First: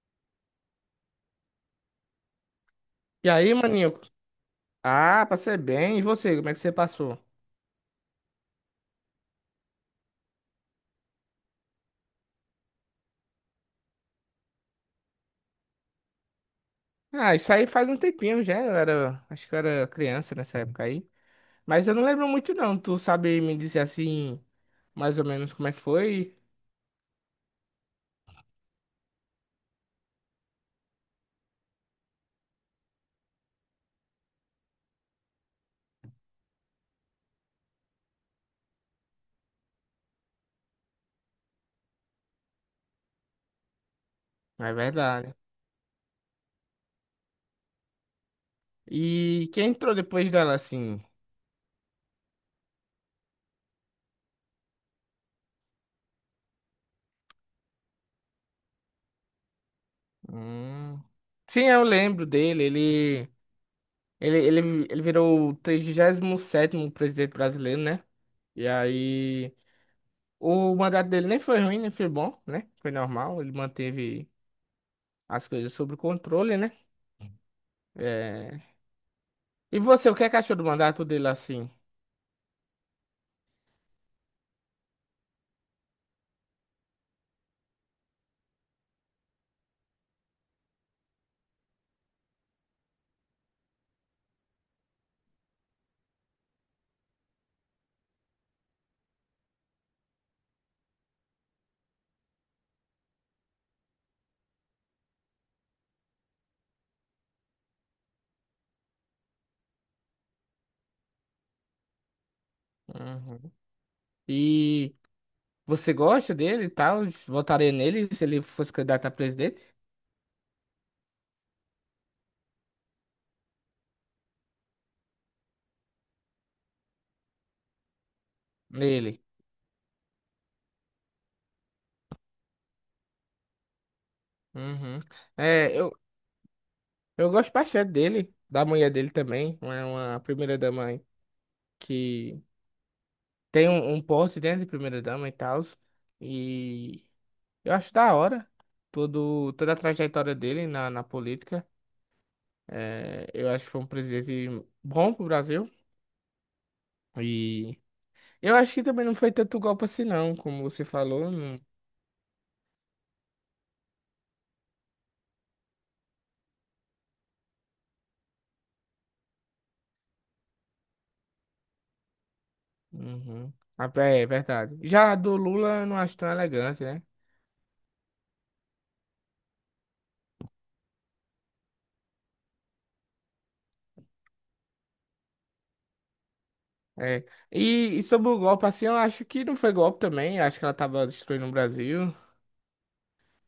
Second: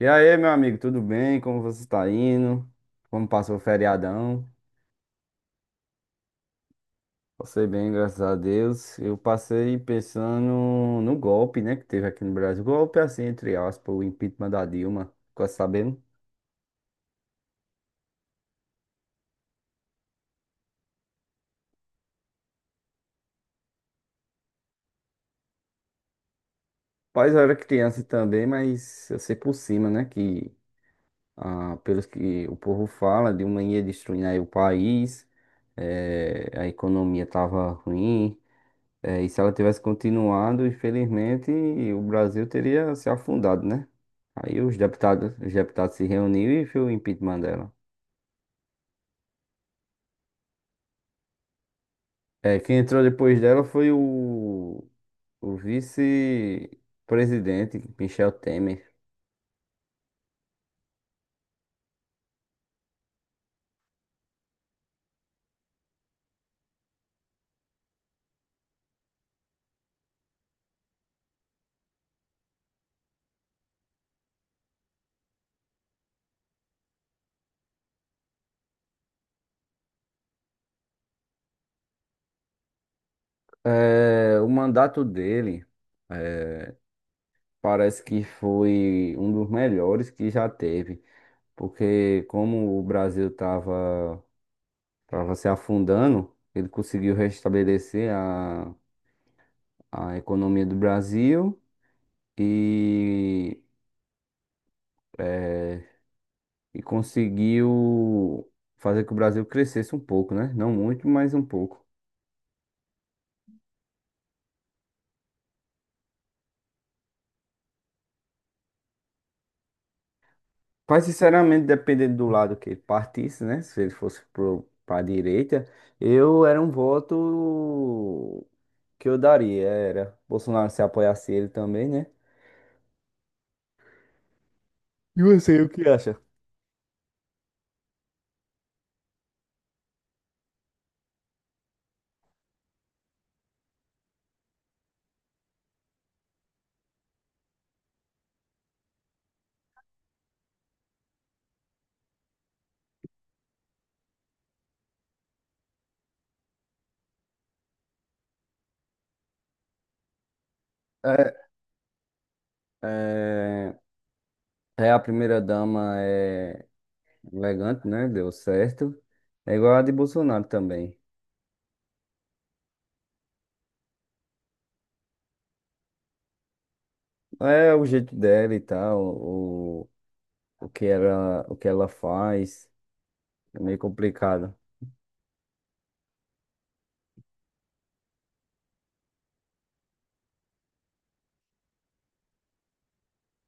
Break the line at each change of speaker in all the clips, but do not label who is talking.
E aí, meu amigo, tudo bem? Como você está indo? Como
E aí,
passou o
maninho?
feriadão?
Ah, passei bem. E você, como é que você passou?
Passei bem, graças a Deus. Eu passei pensando no golpe, né, que teve aqui no Brasil. Golpe, assim, entre aspas, o impeachment da Dilma. Ficou sabendo?
Ah, isso aí faz um tempinho já. Acho que eu era criança nessa época aí. Mas eu não lembro muito não. Tu sabe me dizer assim, mais ou menos como é que foi?
Mas eu era criança também, mas eu sei por cima, né, que pelos que o povo fala, Dilma ia destruindo aí o país, a economia tava ruim. É, e se ela tivesse continuado, infelizmente, o Brasil teria se afundado, né? Aí
É
os deputados,
verdade.
os deputados se reuniram e fez o impeachment dela.
E quem entrou depois dela assim?
É, quem entrou depois dela foi o vice-presidente, Michel Temer.
Hum. Sim, eu lembro dele. Ele virou o 37º presidente brasileiro, né? E aí, o mandato dele nem foi ruim, nem foi bom, né? Foi normal. Ele manteve as coisas sob o controle, né? É. E você, o que é que achou do mandato dele assim?
É, o mandato dele é, parece que foi um dos melhores que já teve, porque como o Brasil estava se afundando, ele conseguiu restabelecer a economia do Brasil e, eh, e conseguiu fazer que o Brasil crescesse um pouco, né? Não muito, mas um pouco.
Uhum. E você gosta dele e tal? Votaria nele se ele fosse candidato a presidente?
Mas, sinceramente, dependendo do lado que ele partisse, né? Se ele fosse para a direita, eu era um voto que eu
Nele.
daria. Era Bolsonaro se apoiasse ele também, né?
Uhum.
E você, o
É,
que
eu,
acha?
eu gosto bastante dele, da mulher dele também, é uma primeira-dama aí, que tem um porte dentro de primeira-dama e tal. E eu acho da hora toda a trajetória dele na política. É, eu acho que foi um presidente bom pro Brasil. E eu acho que também não foi tanto golpe assim, não, como você falou.
É,
Não.
é, a primeira dama é elegante, né? Deu certo. É igual a de Bolsonaro também.
Uhum. Ah, é é verdade. Já a do Lula eu não acho tão elegante, né?
É o jeito dela e tal, o que ela faz, é meio complicado.
É. E, e sobre o golpe, assim, eu acho que não foi golpe também. Eu acho que ela tava destruindo o Brasil.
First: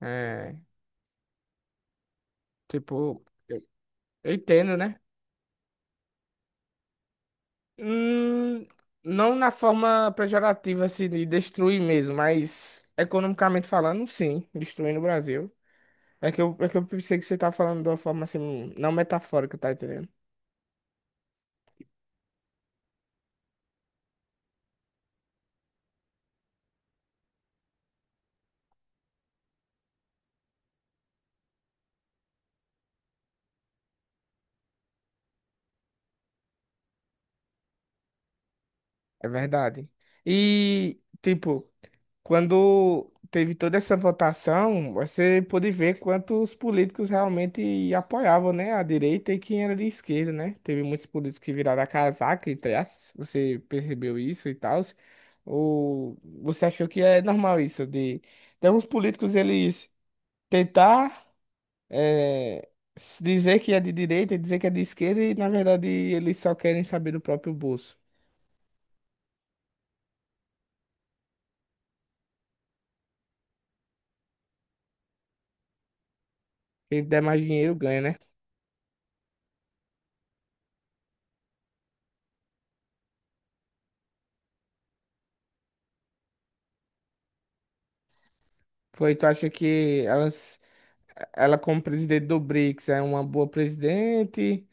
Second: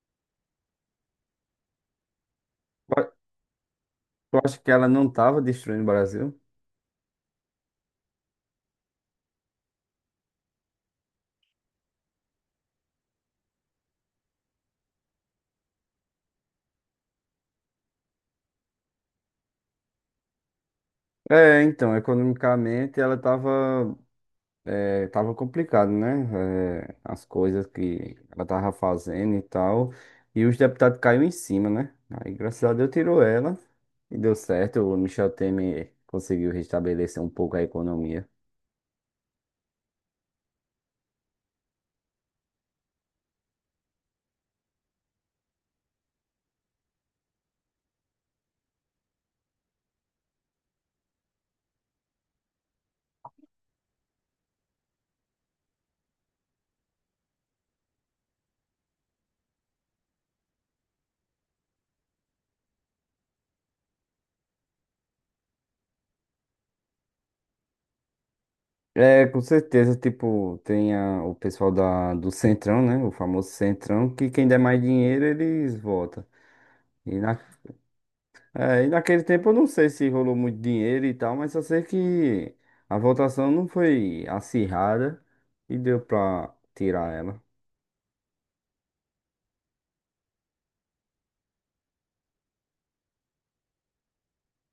É,
Eu
tipo, eu
eu acho que
entendo,
ela
né?
não tava destruindo o Brasil.
Hum, não na forma pejorativa, assim, de destruir mesmo, mas economicamente falando, sim, destruindo o Brasil. É que eu pensei que você tá falando de uma forma assim, não metafórica, tá entendendo?
É, então, economicamente ela tava, é, tava complicado, né? É, as coisas que ela tava fazendo e tal. E os deputados caíram em cima, né? Aí, graças a Deus, tirou ela e deu certo. O Michel Temer conseguiu restabelecer um pouco a economia.
É verdade. E, tipo, quando teve toda essa votação, você pôde ver quantos políticos realmente apoiavam, né, a direita e quem era de esquerda, né? Teve muitos políticos que viraram a casaca, entre aspas. Você percebeu isso e tal? Ou você achou que é normal isso de alguns políticos eles tentar eh, se dizer que é de direita e dizer que é de esquerda e, na verdade, eles só querem saber do próprio bolso.
É, com certeza, tipo, tem a- o pessoal da, do Centrão, né? O famoso Centrão, que quem der mais dinheiro, eles votam.
Quem
E,
der
na,
mais dinheiro ganha, né?
é, e naquele tempo eu não sei se rolou muito dinheiro e tal, mas só sei que a votação não foi acirrada e deu pra tirar ela.
Foi, tu acha que elas, ela como presidente do BRICS é uma boa presidente?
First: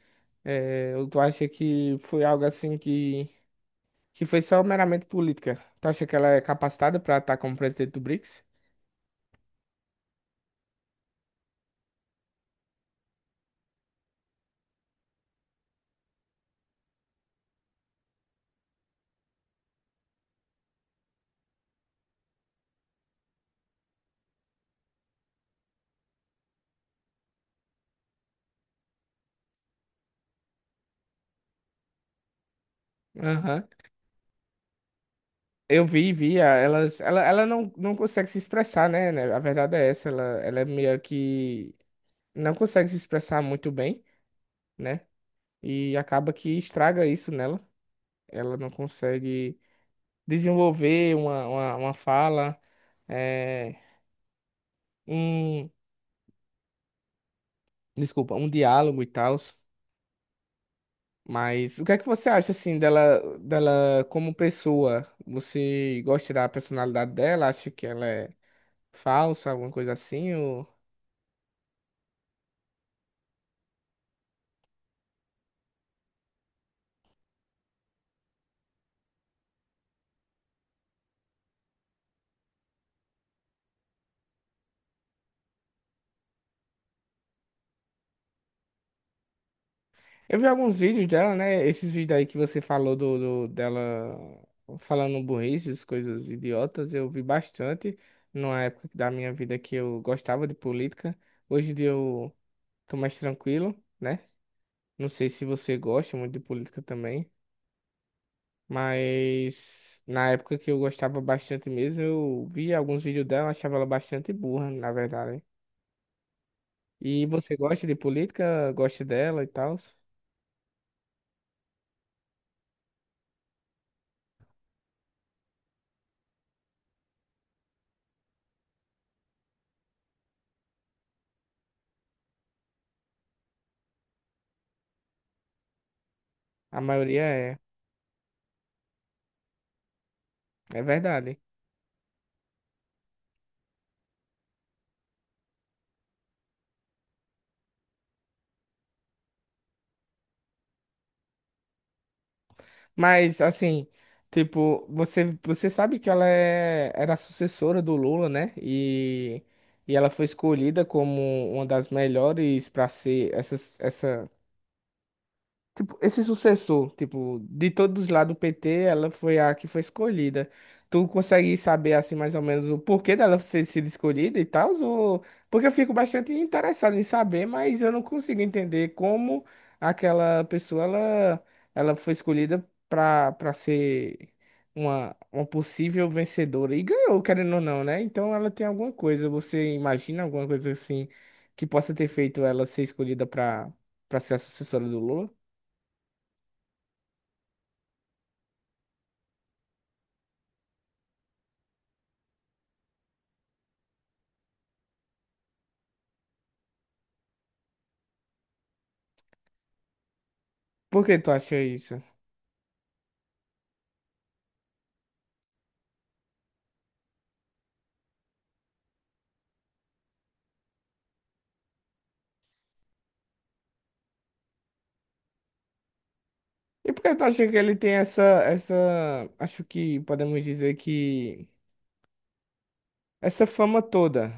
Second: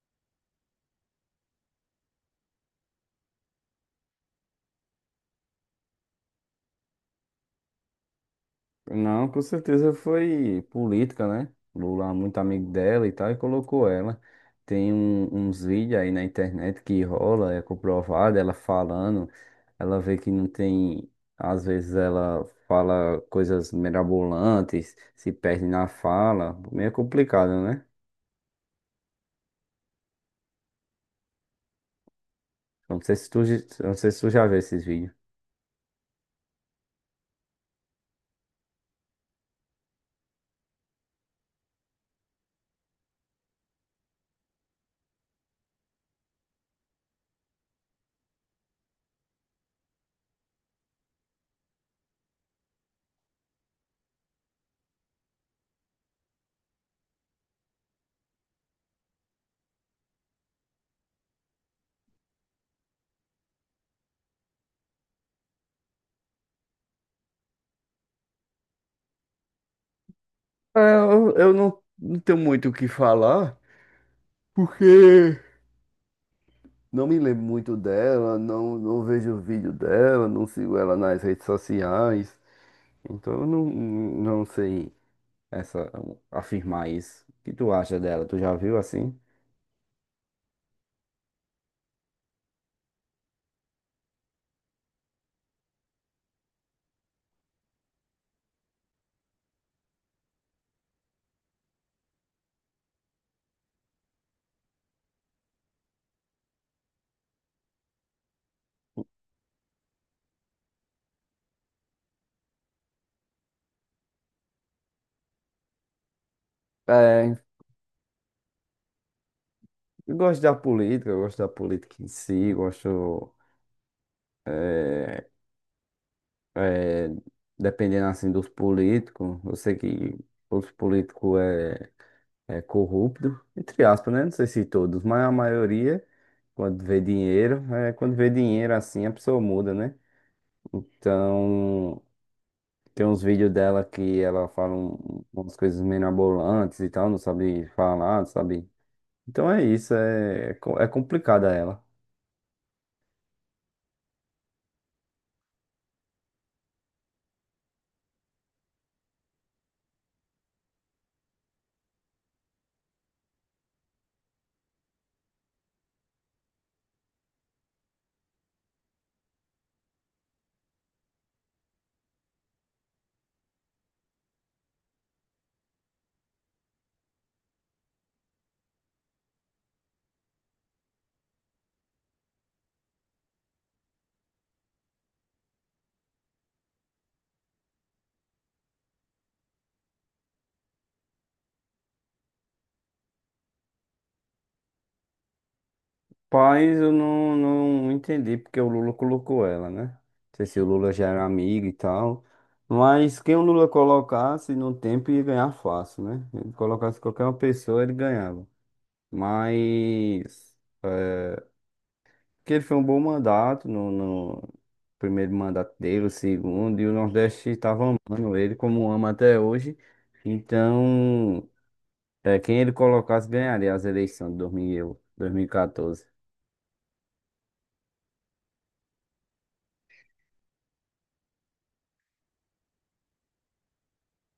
É, ou tu acha que foi algo assim que foi só meramente política? Tu acha que ela é capacitada para estar como presidente do BRICS?
Não, com certeza foi política, né? Lula é muito amigo dela e tal, e colocou ela. Tem um- uns vídeos aí na internet que rola, é comprovado, ela falando, ela vê que não tem. Às vezes ela fala coisas mirabolantes, se perde na fala, meio complicado, né? Eu não sei se tu, j-
Aham.
eu não sei se tu já viu esses vídeos.
Eu vi, ela não, não consegue se expressar, né? A verdade é essa, ela é meio que não consegue se expressar muito bem, né? E acaba que estraga isso nela. Ela não consegue desenvolver uma fala, é, um, desculpa, um diálogo e tal. Mas o que é que você acha assim dela, dela como pessoa? Você gosta da personalidade dela? Acha que ela é falsa, alguma coisa assim? Ou.
Eu não, não tenho muito o que falar, porque. Não me lembro muito dela, não, não vejo o vídeo dela, não sigo ela nas redes sociais. Então eu não, não sei essa, afirmar isso. O que tu acha dela? Tu já viu assim?
Eu vi alguns vídeos dela, né? Esses vídeos aí que você falou dela falando burrices, coisas idiotas, eu vi bastante numa época da minha vida que eu gostava de política. Hoje em dia eu tô mais tranquilo. Né? Não sei se você gosta muito de política também, mas na época que eu gostava bastante mesmo, eu via alguns vídeos dela, eu achava ela bastante burra, na verdade. E
É,
você gosta de política, gosta dela e tal?
eu gosto da política, eu gosto da política em si, gosto, é, é, dependendo assim dos políticos, eu sei que os políticos é, é corrupto, entre aspas, né? Não sei se todos, mas a maioria,
A
quando vê
maioria é,
dinheiro, é, quando vê dinheiro assim, a pessoa muda, né?
é verdade.
Então, tem uns vídeos dela que ela fala um- umas coisas meio mirabolantes e tal, não sabe falar, não sabe? Então é isso, é, é, co- é complicada ela.
Mas assim, tipo, você sabe que ela era a sucessora do Lula, né? E ela foi escolhida como uma das melhores para ser essa tipo, esse sucessor, tipo, de todos lá do PT, ela foi a que foi escolhida. Tu consegue saber, assim, mais ou menos o porquê dela ter sido escolhida e tal? Ou. Porque eu fico bastante interessado em saber, mas eu não consigo entender como aquela pessoa, ela foi escolhida pra ser uma possível vencedora. E ganhou, querendo ou não, né? Então ela tem alguma coisa, você imagina alguma coisa, assim, que possa ter feito ela ser escolhida pra, pra ser a sucessora do Lula?
Paz, eu não, não entendi porque o Lula colocou ela, né? Não sei se o Lula já era amigo e tal. Mas quem o Lula colocasse no tempo ia ganhar fácil, né? Ele colocasse qualquer uma pessoa, ele ganhava. Mas.
Por que tu acha isso?
Que ele foi um bom mandato no primeiro mandato dele, o segundo, e o Nordeste estava amando ele como ama até hoje. Então, é, quem ele colocasse ganharia as eleições de dois mil e eu- 2014.
E por que tu acha que ele tem essa, acho que podemos dizer que essa fama toda?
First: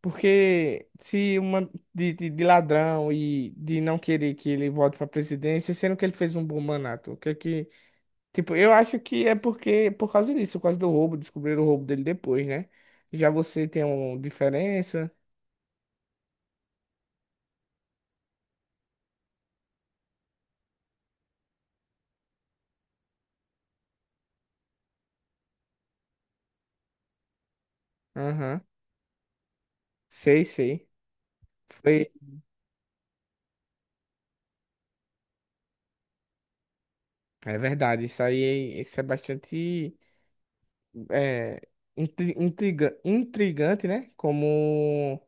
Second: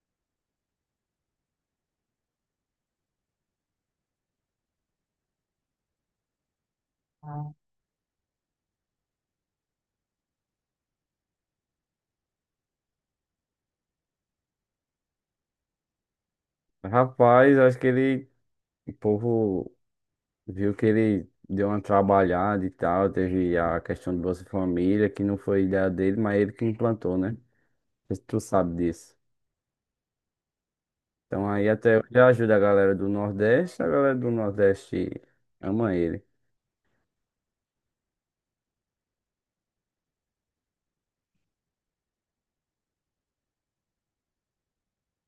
Porque se uma de ladrão e de não querer que ele volte para presidência, sendo que ele fez um bom mandato, o que é que, tipo, eu acho que é porque por causa disso, por causa do roubo, descobriram o roubo dele depois, né? Já você tem uma diferença?
Rapaz, acho que ele, o povo viu que ele deu uma trabalhada e tal, teve a questão do Bolsa Família, que não foi ideia dele, mas ele que implantou, né? Não sei se tu
Aham.
sabe disso.
Sei, sei.
Então aí até
Foi,
hoje ajuda a galera do Nordeste, a galera do Nordeste ama ele.
é verdade, isso aí, isso é bastante é, intriga, intrigante, né? Como,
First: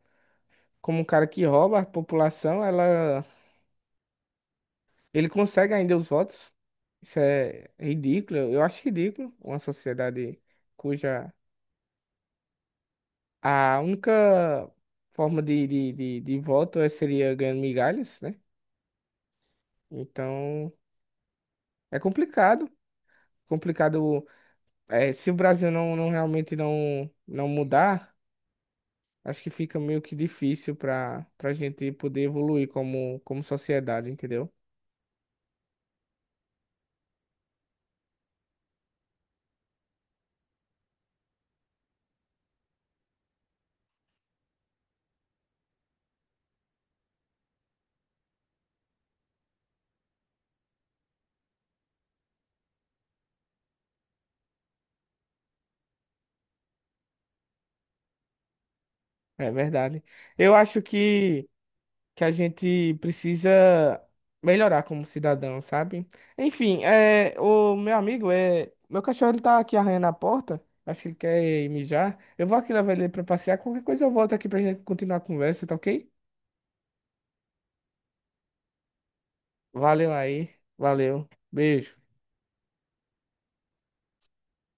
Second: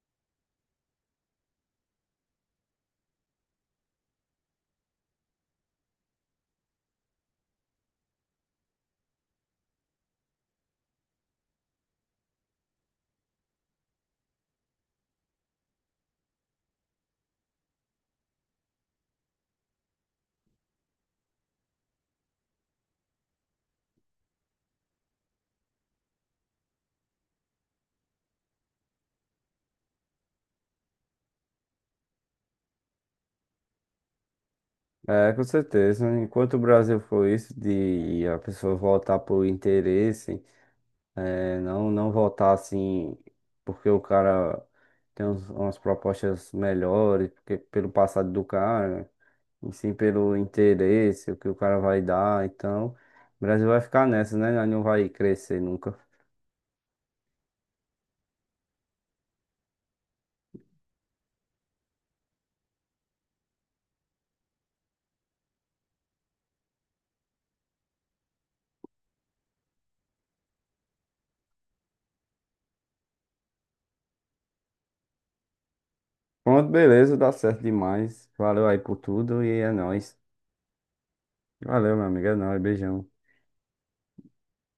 como um cara que rouba a população, ele consegue ainda os votos. Isso é ridículo, eu acho ridículo uma sociedade cuja a única forma de voto é- seria ganhando migalhas, né? Então é complicado. Complicado, é, se o Brasil não realmente não mudar. Acho que fica meio que difícil para para gente poder evoluir como, como sociedade, entendeu?
É, com certeza. Enquanto o Brasil for isso, de a pessoa voltar por interesse, é, não, não voltar assim, porque o cara tem uns- umas propostas melhores, porque pelo passado do cara, e sim pelo interesse, o que o cara vai dar. Então, o Brasil vai ficar nessa, né? Nós não vai crescer nunca.
É verdade. Eu acho que a gente precisa melhorar como cidadão, sabe? Enfim, é, o meu amigo, é, meu cachorro ele tá aqui arranhando a porta. Acho que ele quer ir mijar. Eu vou aqui levar ele pra passear. Qualquer coisa eu volto aqui pra gente continuar a conversa, tá ok?
Pronto, beleza, dá certo demais. Valeu aí por tudo e é
Valeu
nóis.
aí. Valeu.
Valeu,
Beijo.
meu amigo, é nóis, beijão.